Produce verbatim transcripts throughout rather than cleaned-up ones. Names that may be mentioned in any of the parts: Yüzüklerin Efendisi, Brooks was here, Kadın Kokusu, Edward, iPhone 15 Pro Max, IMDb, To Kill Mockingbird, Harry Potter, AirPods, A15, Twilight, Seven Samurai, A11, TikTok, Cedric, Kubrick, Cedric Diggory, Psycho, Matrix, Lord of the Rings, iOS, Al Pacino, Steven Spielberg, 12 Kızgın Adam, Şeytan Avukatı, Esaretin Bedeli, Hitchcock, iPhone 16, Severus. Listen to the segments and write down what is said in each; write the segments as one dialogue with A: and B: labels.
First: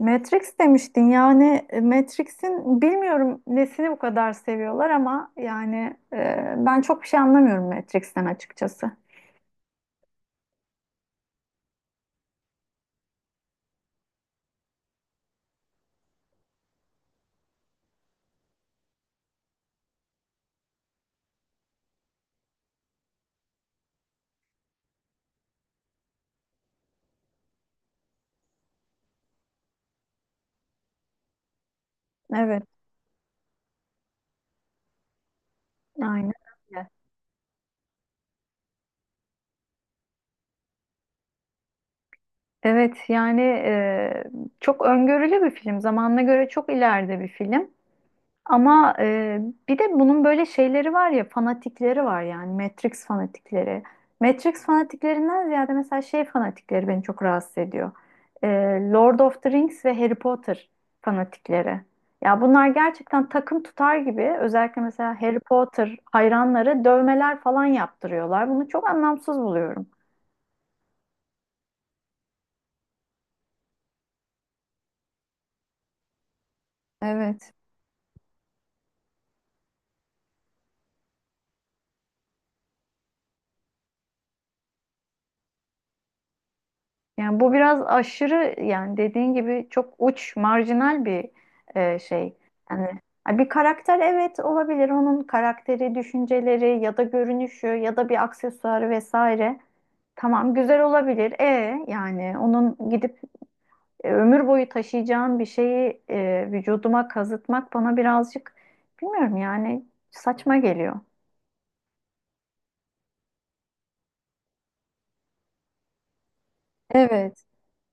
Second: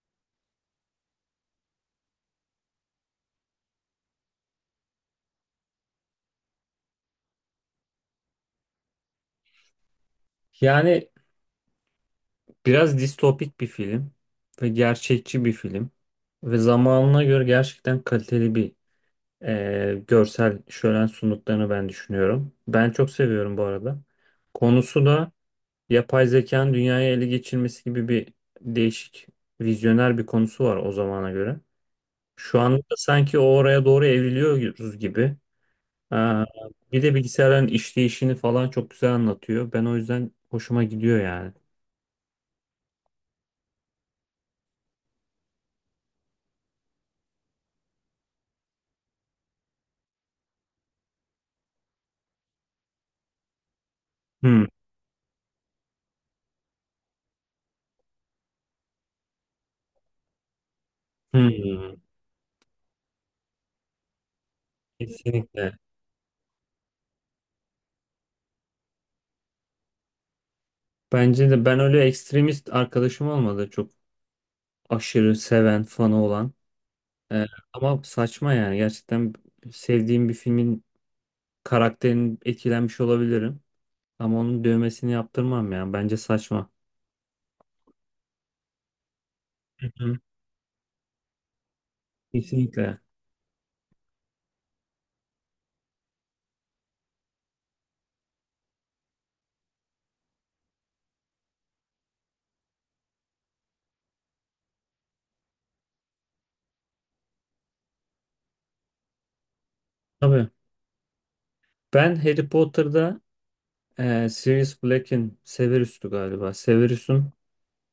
A: Matrix demiştin yani e, Matrix'in bilmiyorum nesini bu kadar seviyorlar ama yani e, ben çok bir şey anlamıyorum Matrix'ten açıkçası.
B: Yani biraz distopik bir film ve gerçekçi bir film ve zamanına göre gerçekten kaliteli bir e, görsel şölen sunduklarını ben düşünüyorum. Ben çok seviyorum bu arada. Konusu da yapay zekanın dünyaya ele geçirmesi gibi bir değişik vizyoner bir konusu var o zamana göre. Şu
A: Evet,
B: anda da sanki o oraya doğru evriliyoruz gibi.
A: aynen
B: Aa,
A: öyle.
B: bir de bilgisayarların işleyişini falan çok güzel anlatıyor. Ben o yüzden hoşuma gidiyor yani.
A: Evet yani e, çok öngörülü bir film. Zamanına göre çok ileride bir film. Ama e, bir de bunun böyle şeyleri var ya, fanatikleri var yani, Matrix fanatikleri.
B: Hmm.
A: Matrix fanatiklerinden ziyade mesela şey fanatikleri beni çok rahatsız ediyor. E, Lord of the Rings ve Harry Potter fanatikleri.
B: Hmm.
A: Ya bunlar gerçekten takım tutar gibi, özellikle mesela Harry
B: Kesinlikle.
A: Potter hayranları dövmeler falan yaptırıyorlar. Bunu çok anlamsız buluyorum.
B: Bence de ben öyle ekstremist arkadaşım olmadı. Çok aşırı seven, fanı olan. Ee,
A: Evet.
B: Ama saçma yani. Gerçekten sevdiğim bir filmin karakterini etkilenmiş olabilirim. Ama onun dövmesini yaptırmam yani. Bence saçma.
A: Yani bu biraz aşırı, yani dediğin gibi
B: Hı
A: çok
B: hı.
A: uç, marjinal bir e, şey. Yani
B: Kesinlikle.
A: ha, bir karakter evet olabilir. Onun karakteri, düşünceleri ya da görünüşü ya da bir aksesuarı vesaire. Tamam, güzel olabilir. E yani onun gidip e, ömür boyu taşıyacağım bir şeyi e, vücuduma kazıtmak bana birazcık, bilmiyorum yani,
B: Tabii.
A: saçma geliyor.
B: Ben Harry Potter'da e, Sirius Black'in Severus'tu galiba. Severus'un
A: Evet,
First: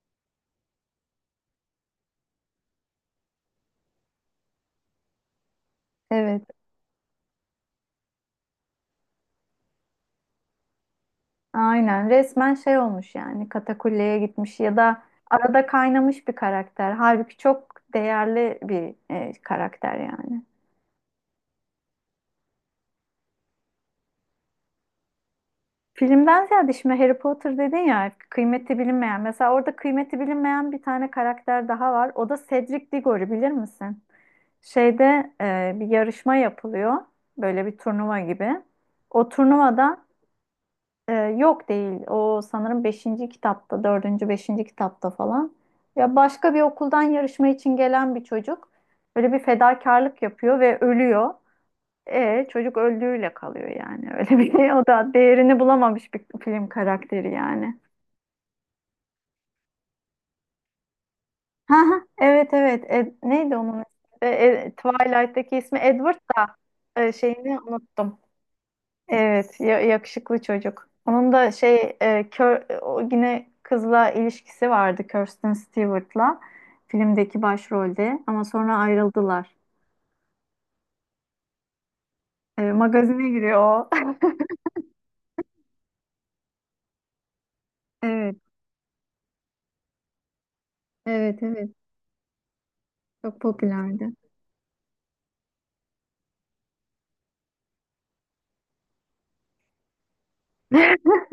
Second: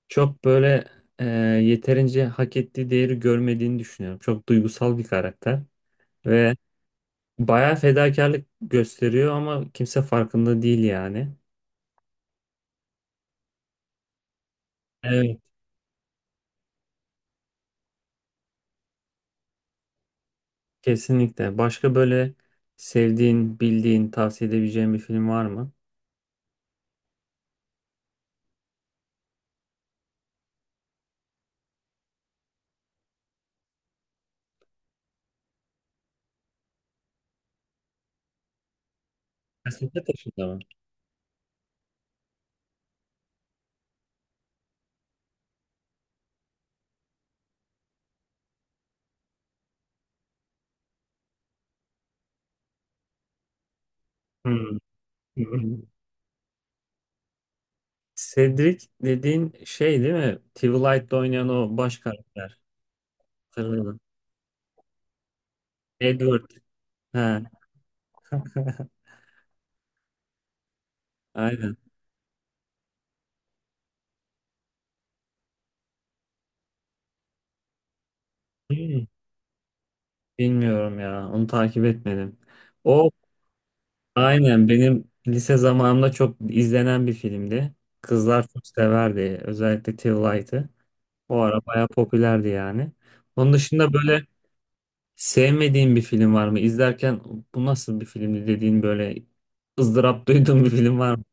B: çok böyle e, yeterince hak ettiği değeri görmediğini düşünüyorum. Çok duygusal bir karakter.
A: evet.
B: Ve bayağı fedakarlık gösteriyor ama kimse farkında değil yani.
A: Aynen, resmen şey olmuş yani, katakulleye gitmiş ya da
B: Evet.
A: arada kaynamış bir karakter. Halbuki çok değerli bir e, karakter yani.
B: Kesinlikle. Başka böyle sevdiğin, bildiğin, tavsiye edebileceğin bir film var mı?
A: Filmden ziyade şimdi Harry Potter dedin ya, kıymeti bilinmeyen. Mesela orada kıymeti bilinmeyen bir tane karakter daha var. O da Cedric Diggory, bilir misin? Şeyde e, bir yarışma yapılıyor. Böyle bir turnuva gibi. O
B: Felsefe
A: turnuvada.
B: Taşı'nda mı?
A: Ee, yok değil. O sanırım beşinci kitapta, dördüncü beşinci kitapta falan. Ya başka bir okuldan yarışma için gelen bir çocuk böyle bir fedakarlık yapıyor ve ölüyor. E, çocuk öldüğüyle kalıyor yani. Öyle bir
B: Hmm.
A: o da değerini bulamamış bir film karakteri yani.
B: Cedric dediğin şey değil mi? Twilight'te oynayan
A: Ha,
B: o baş
A: ha, evet
B: karakter.
A: evet. Ed- neydi onun ismi?
B: Hatırladım.
A: E, e, Twilight'teki ismi Edward
B: Edward.
A: da e,
B: He.
A: şeyini unuttum. Evet, ya- yakışıklı çocuk. Onun da
B: Aynen.
A: şey, e, kör, o yine kızla ilişkisi vardı, Kirsten Stewart'la filmdeki başrolde, ama sonra
B: Hmm.
A: ayrıldılar.
B: Bilmiyorum ya. Onu takip etmedim.
A: E,
B: O
A: magazine giriyor o.
B: Aynen benim lise zamanımda çok izlenen bir filmdi.
A: Evet,
B: Kızlar çok severdi. Özellikle Till. O
A: evet,
B: ara
A: evet.
B: bayağı popülerdi yani.
A: Çok
B: Onun dışında
A: popülerdi.
B: böyle sevmediğin bir film var mı? İzlerken bu nasıl bir filmdi dediğin böyle ızdırap duyduğun bir film var mı?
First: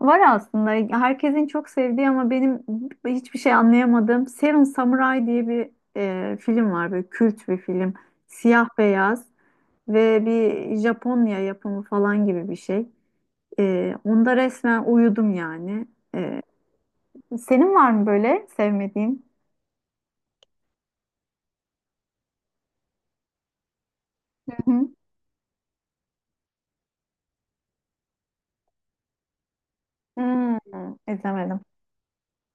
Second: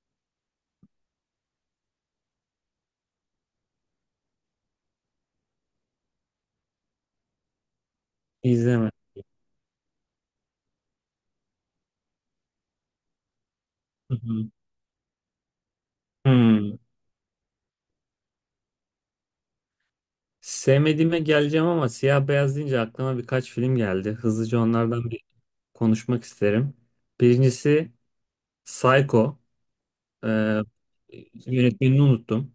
A: Var aslında, herkesin çok sevdiği ama benim hiçbir şey anlayamadığım Seven Samurai diye bir e, film var. Böyle kült bir film. Siyah
B: İzleme.
A: beyaz ve bir Japonya yapımı falan gibi bir şey. Ee,
B: Hı
A: onda
B: hı.
A: resmen uyudum yani. Ee,
B: Hmm.
A: senin var mı böyle sevmediğin?
B: Sevmediğime geleceğim ama siyah beyaz deyince aklıma birkaç film geldi. Hızlıca
A: Hı hı.
B: onlardan bir konuşmak isterim. Birincisi Psycho.
A: Hmm,
B: Ee,
A: izlemedim.
B: Yönetmenini unuttum.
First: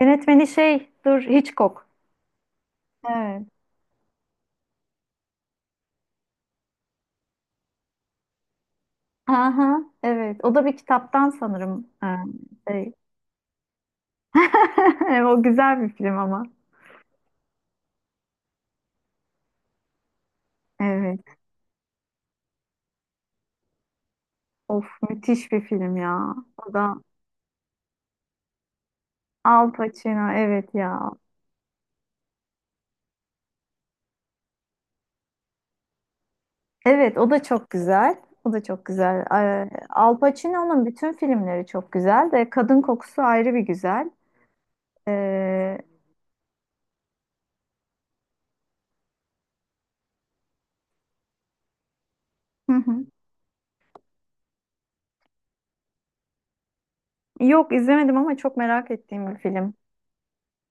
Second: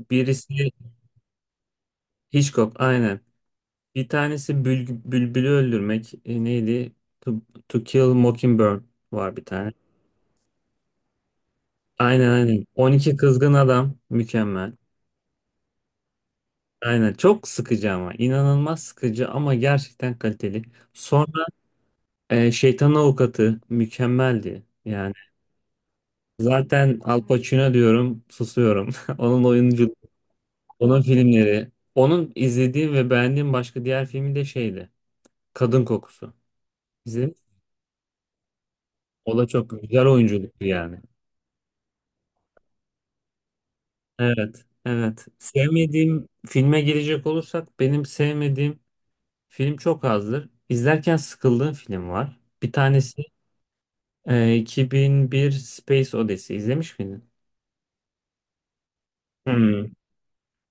A: Yönetmeni
B: Birisi
A: şey, dur, Hitchcock.
B: Hitchcock, aynen.
A: Evet.
B: Bir tanesi bül, bülbülü öldürmek. E, neydi? To, To Kill Mockingbird var bir tane.
A: Aha, evet. O da bir kitaptan sanırım. Ee,
B: Aynen, aynen.
A: şey.
B: on iki Kızgın Adam mükemmel.
A: O güzel bir film ama.
B: Aynen çok sıkıcı ama inanılmaz sıkıcı ama gerçekten kaliteli.
A: Evet.
B: Sonra e, Şeytan Avukatı mükemmeldi.
A: Of,
B: Yani
A: müthiş bir film ya. O da
B: zaten Al Pacino diyorum susuyorum. Onun
A: Al
B: oyuncu,
A: Pacino, evet
B: Onun
A: ya.
B: filmleri. Onun izlediğim ve beğendiğim başka diğer filmi de şeydi. Kadın Kokusu.
A: Evet, o
B: İzledin.
A: da çok güzel. O da çok güzel.
B: O da
A: Ee,
B: çok güzel
A: Al
B: oyunculuktu
A: Pacino'nun
B: yani.
A: bütün filmleri çok güzel de Kadın Kokusu ayrı bir güzel.
B: Evet, evet.
A: Ee,
B: Sevmediğim filme girecek olursak benim sevmediğim film çok azdır. İzlerken sıkıldığım film var. Bir
A: hı hı.
B: tanesi e, iki bin bir Space Odyssey. İzlemiş miydin?
A: Yok, izlemedim ama çok merak ettiğim bir film.
B: Hmm.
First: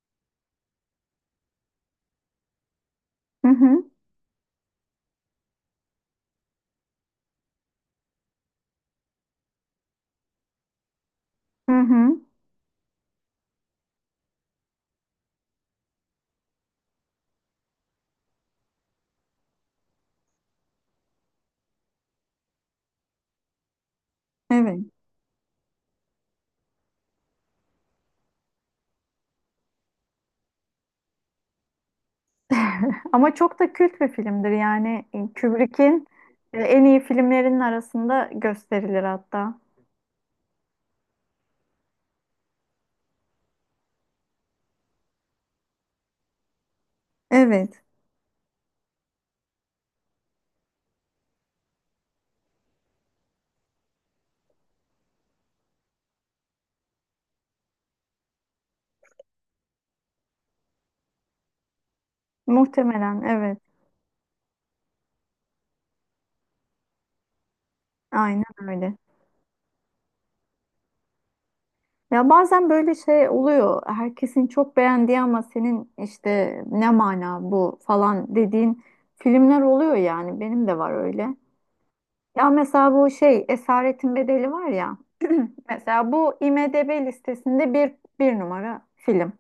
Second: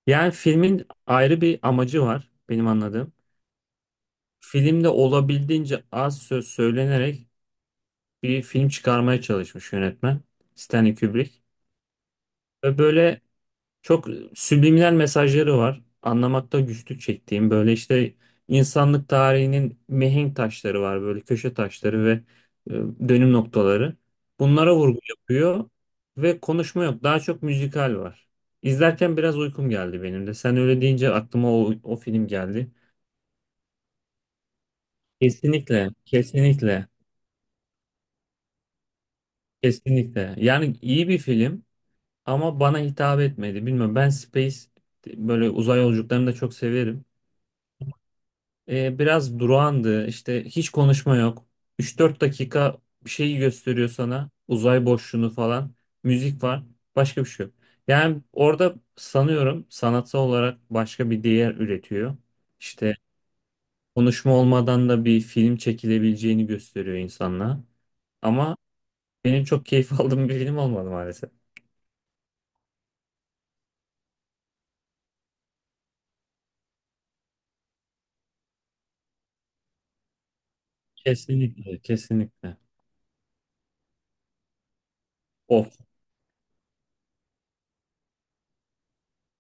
B: Yani filmin ayrı bir amacı var benim anladığım.
A: Hı hı.
B: Filmde olabildiğince az söz söylenerek bir film çıkarmaya çalışmış yönetmen Stanley Kubrick.
A: Hı hı.
B: Ve böyle çok subliminal mesajları var. Anlamakta güçlük çektiğim böyle işte insanlık tarihinin mihenk taşları var böyle köşe taşları ve e, dönüm noktaları. Bunlara
A: Evet.
B: vurgu yapıyor ve konuşma yok. Daha çok müzikal var. İzlerken biraz uykum geldi benim de. Sen öyle deyince aklıma o, o film geldi.
A: Ama çok da kült bir filmdir yani, e,
B: Kesinlikle,
A: Kubrick'in e, en
B: kesinlikle,
A: iyi filmlerinin arasında gösterilir hatta.
B: kesinlikle. Yani iyi bir film ama bana hitap etmedi. Bilmiyorum ben Space böyle uzay yolculuklarını da çok severim.
A: Evet.
B: E, biraz durağandı. İşte hiç konuşma yok. Üç dört dakika bir şeyi gösteriyor sana. Uzay boşluğunu falan. Müzik var. Başka bir şey yok. Yani orada sanıyorum sanatsal olarak başka bir değer üretiyor. İşte
A: Muhtemelen evet.
B: konuşma olmadan da bir film çekilebileceğini gösteriyor insanlığa.
A: Aynen
B: Ama
A: öyle.
B: benim çok keyif aldığım bir film olmadı maalesef.
A: Ya bazen böyle şey oluyor. Herkesin çok beğendiği ama senin işte "ne mana bu?" falan dediğin filmler oluyor yani. Benim de var öyle.
B: Kesinlikle,
A: Ya
B: kesinlikle.
A: mesela bu şey Esaretin Bedeli var ya.
B: Of.
A: Mesela bu IMDb listesinde bir, bir numara film.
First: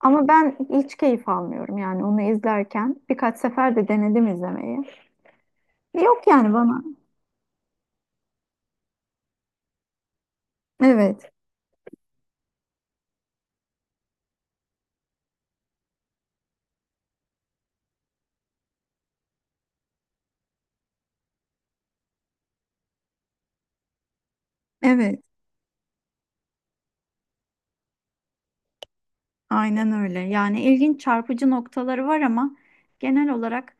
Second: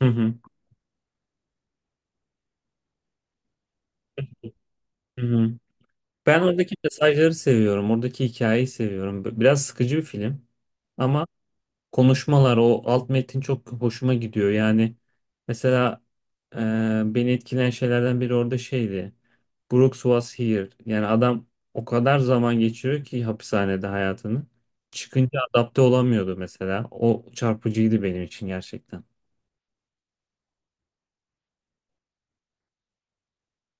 B: Hı hı.
A: ben hiç keyif almıyorum yani onu izlerken. Birkaç sefer de denedim izlemeyi.
B: Hı hı.
A: Yok
B: Ben
A: yani
B: oradaki
A: bana.
B: mesajları seviyorum. Oradaki hikayeyi seviyorum. B- Biraz sıkıcı bir film. Ama
A: Evet,
B: konuşmalar, o alt metin çok hoşuma gidiyor. Yani mesela e, beni etkileyen şeylerden biri orada şeydi. Brooks was here. Yani adam o kadar zaman geçiriyor ki hapishanede hayatını.
A: evet.
B: Çıkınca adapte olamıyordu mesela. O çarpıcıydı benim için gerçekten.
A: Aynen öyle. Yani ilginç, çarpıcı noktaları var ama genel olarak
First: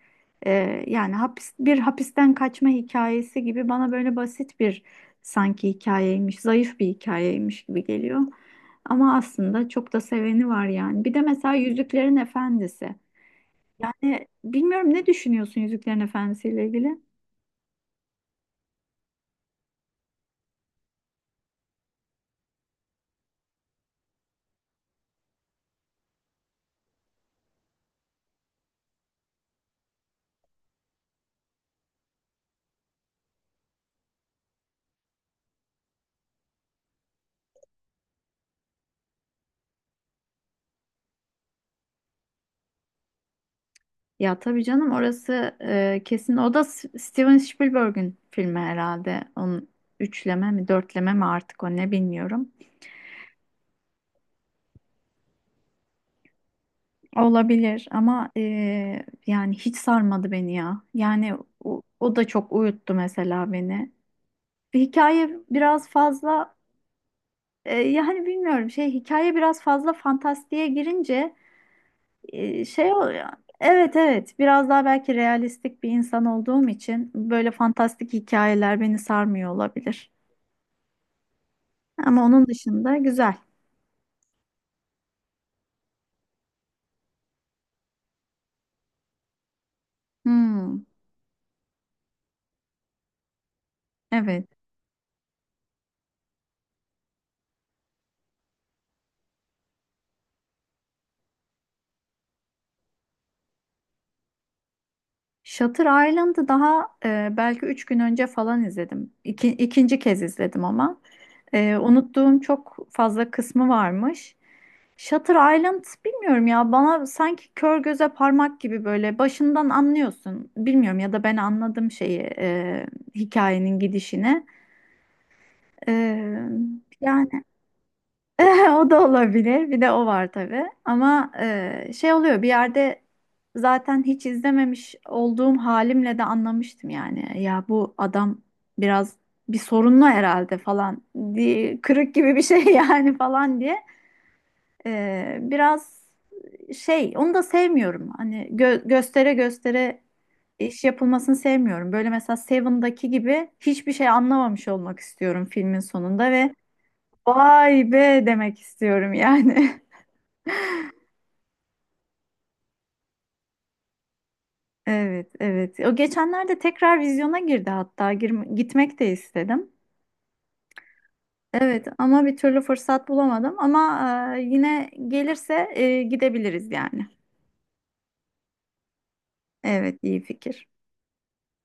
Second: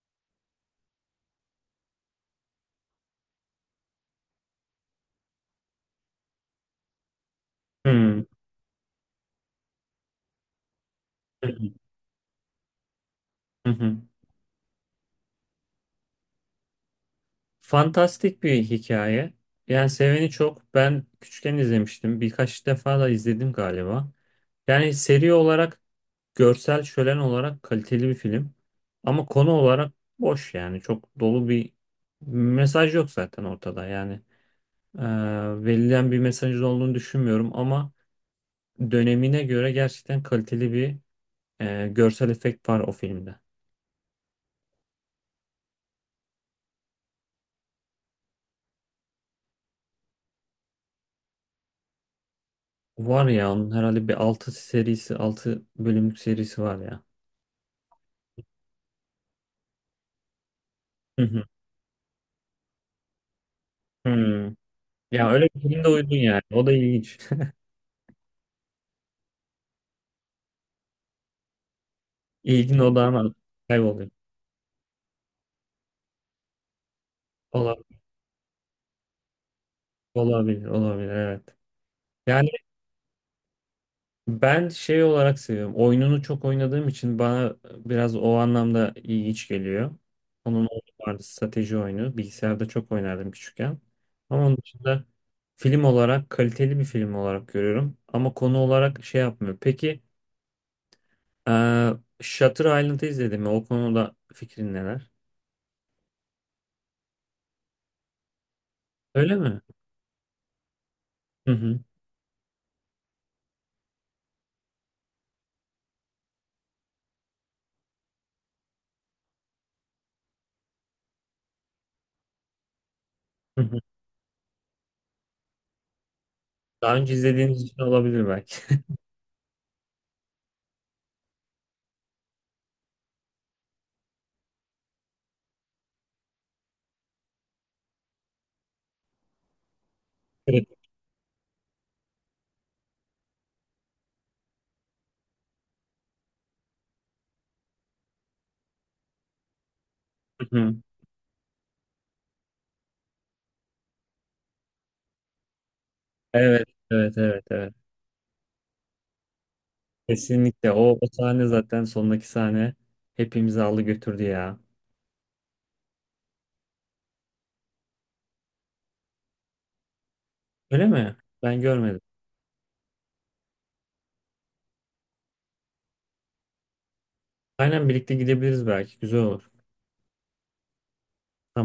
A: e, yani hapis, bir hapisten kaçma hikayesi gibi, bana böyle basit bir, sanki hikayeymiş, zayıf bir hikayeymiş gibi geliyor.
B: Hmm.
A: Ama aslında çok da seveni var yani. Bir de mesela Yüzüklerin Efendisi. Yani bilmiyorum, ne düşünüyorsun Yüzüklerin Efendisi ile ilgili?
B: Fantastik bir hikaye. Yani seveni çok. Ben küçükken izlemiştim. Birkaç defa da izledim galiba. Yani seri olarak görsel şölen olarak kaliteli bir film. Ama konu olarak boş yani. Çok dolu bir mesaj yok zaten ortada. Yani e, verilen bir mesajın olduğunu düşünmüyorum ama dönemine göre gerçekten kaliteli bir e, görsel efekt var o filmde.
A: Ya tabii canım, orası e, kesin. O da S- Steven Spielberg'ün filmi herhalde. Onun üçleme mi dörtleme mi, artık o ne bilmiyorum.
B: Var ya onun herhalde bir altı serisi, altı bölümlük serisi var ya.
A: Olabilir ama e, yani hiç sarmadı beni ya.
B: Hı
A: Yani
B: hı.
A: o, o da çok uyuttu mesela beni.
B: Hmm.
A: Ve hikaye
B: Ya öyle bir
A: biraz
B: filmde uydun yani.
A: fazla,
B: O da ilginç.
A: e, yani bilmiyorum, şey, hikaye biraz fazla fantastiğe girince e,
B: İlgin
A: şey oluyor.
B: odağına
A: Evet
B: kayboluyor.
A: evet, biraz daha belki realistik bir insan olduğum için böyle
B: Olabilir,
A: fantastik hikayeler beni sarmıyor olabilir.
B: olabilir, olabilir, evet.
A: Ama onun
B: Yani
A: dışında güzel.
B: ben şey olarak seviyorum. Oyununu çok oynadığım için bana biraz o anlamda iyi iç geliyor. Onun oyunu
A: Hmm,
B: vardı strateji oyunu. Bilgisayarda çok oynardım küçükken. Ama
A: evet.
B: onun dışında film olarak kaliteli bir film olarak görüyorum. Ama konu olarak şey yapmıyor. Peki eee Shutter Island'ı izledin mi? O konuda fikrin neler?
A: Shutter Island'ı daha e, belki üç gün önce falan izledim.
B: Öyle
A: İki,
B: mi?
A: ikinci kez izledim ama.
B: Hı
A: E,
B: hı.
A: unuttuğum çok fazla kısmı varmış. Shutter Island, bilmiyorum ya, bana sanki kör göze parmak gibi, böyle başından anlıyorsun. Bilmiyorum ya da ben anladım şeyi, e,
B: Hı
A: hikayenin
B: hı.
A: gidişini. Ee,
B: Daha önce
A: yani
B: izlediğiniz için olabilir belki.
A: o da olabilir. Bir de o var tabii. Ama e, şey oluyor bir yerde, zaten hiç izlememiş olduğum halimle de anlamıştım yani. Ya bu adam biraz bir sorunlu herhalde
B: Evet.
A: falan diye, kırık gibi bir şey yani falan diye. Ee, biraz şey, onu da sevmiyorum. Hani gö- göstere göstere
B: Hı hı.
A: iş yapılmasını sevmiyorum. Böyle mesela Seven'daki gibi hiçbir şey anlamamış olmak istiyorum filmin sonunda ve
B: Evet, evet, evet, evet.
A: "Vay be!" demek istiyorum yani.
B: Kesinlikle o, o sahne zaten sondaki sahne hepimizi aldı götürdü ya.
A: Evet, evet. O geçenlerde tekrar vizyona girdi hatta. Gir- gitmek de istedim.
B: Öyle mi? Ben
A: Evet,
B: görmedim.
A: ama bir türlü fırsat bulamadım. Ama e, yine gelirse e, gidebiliriz yani.
B: Aynen birlikte gidebiliriz belki. Güzel olur.
A: Evet, iyi fikir.
B: Tamam.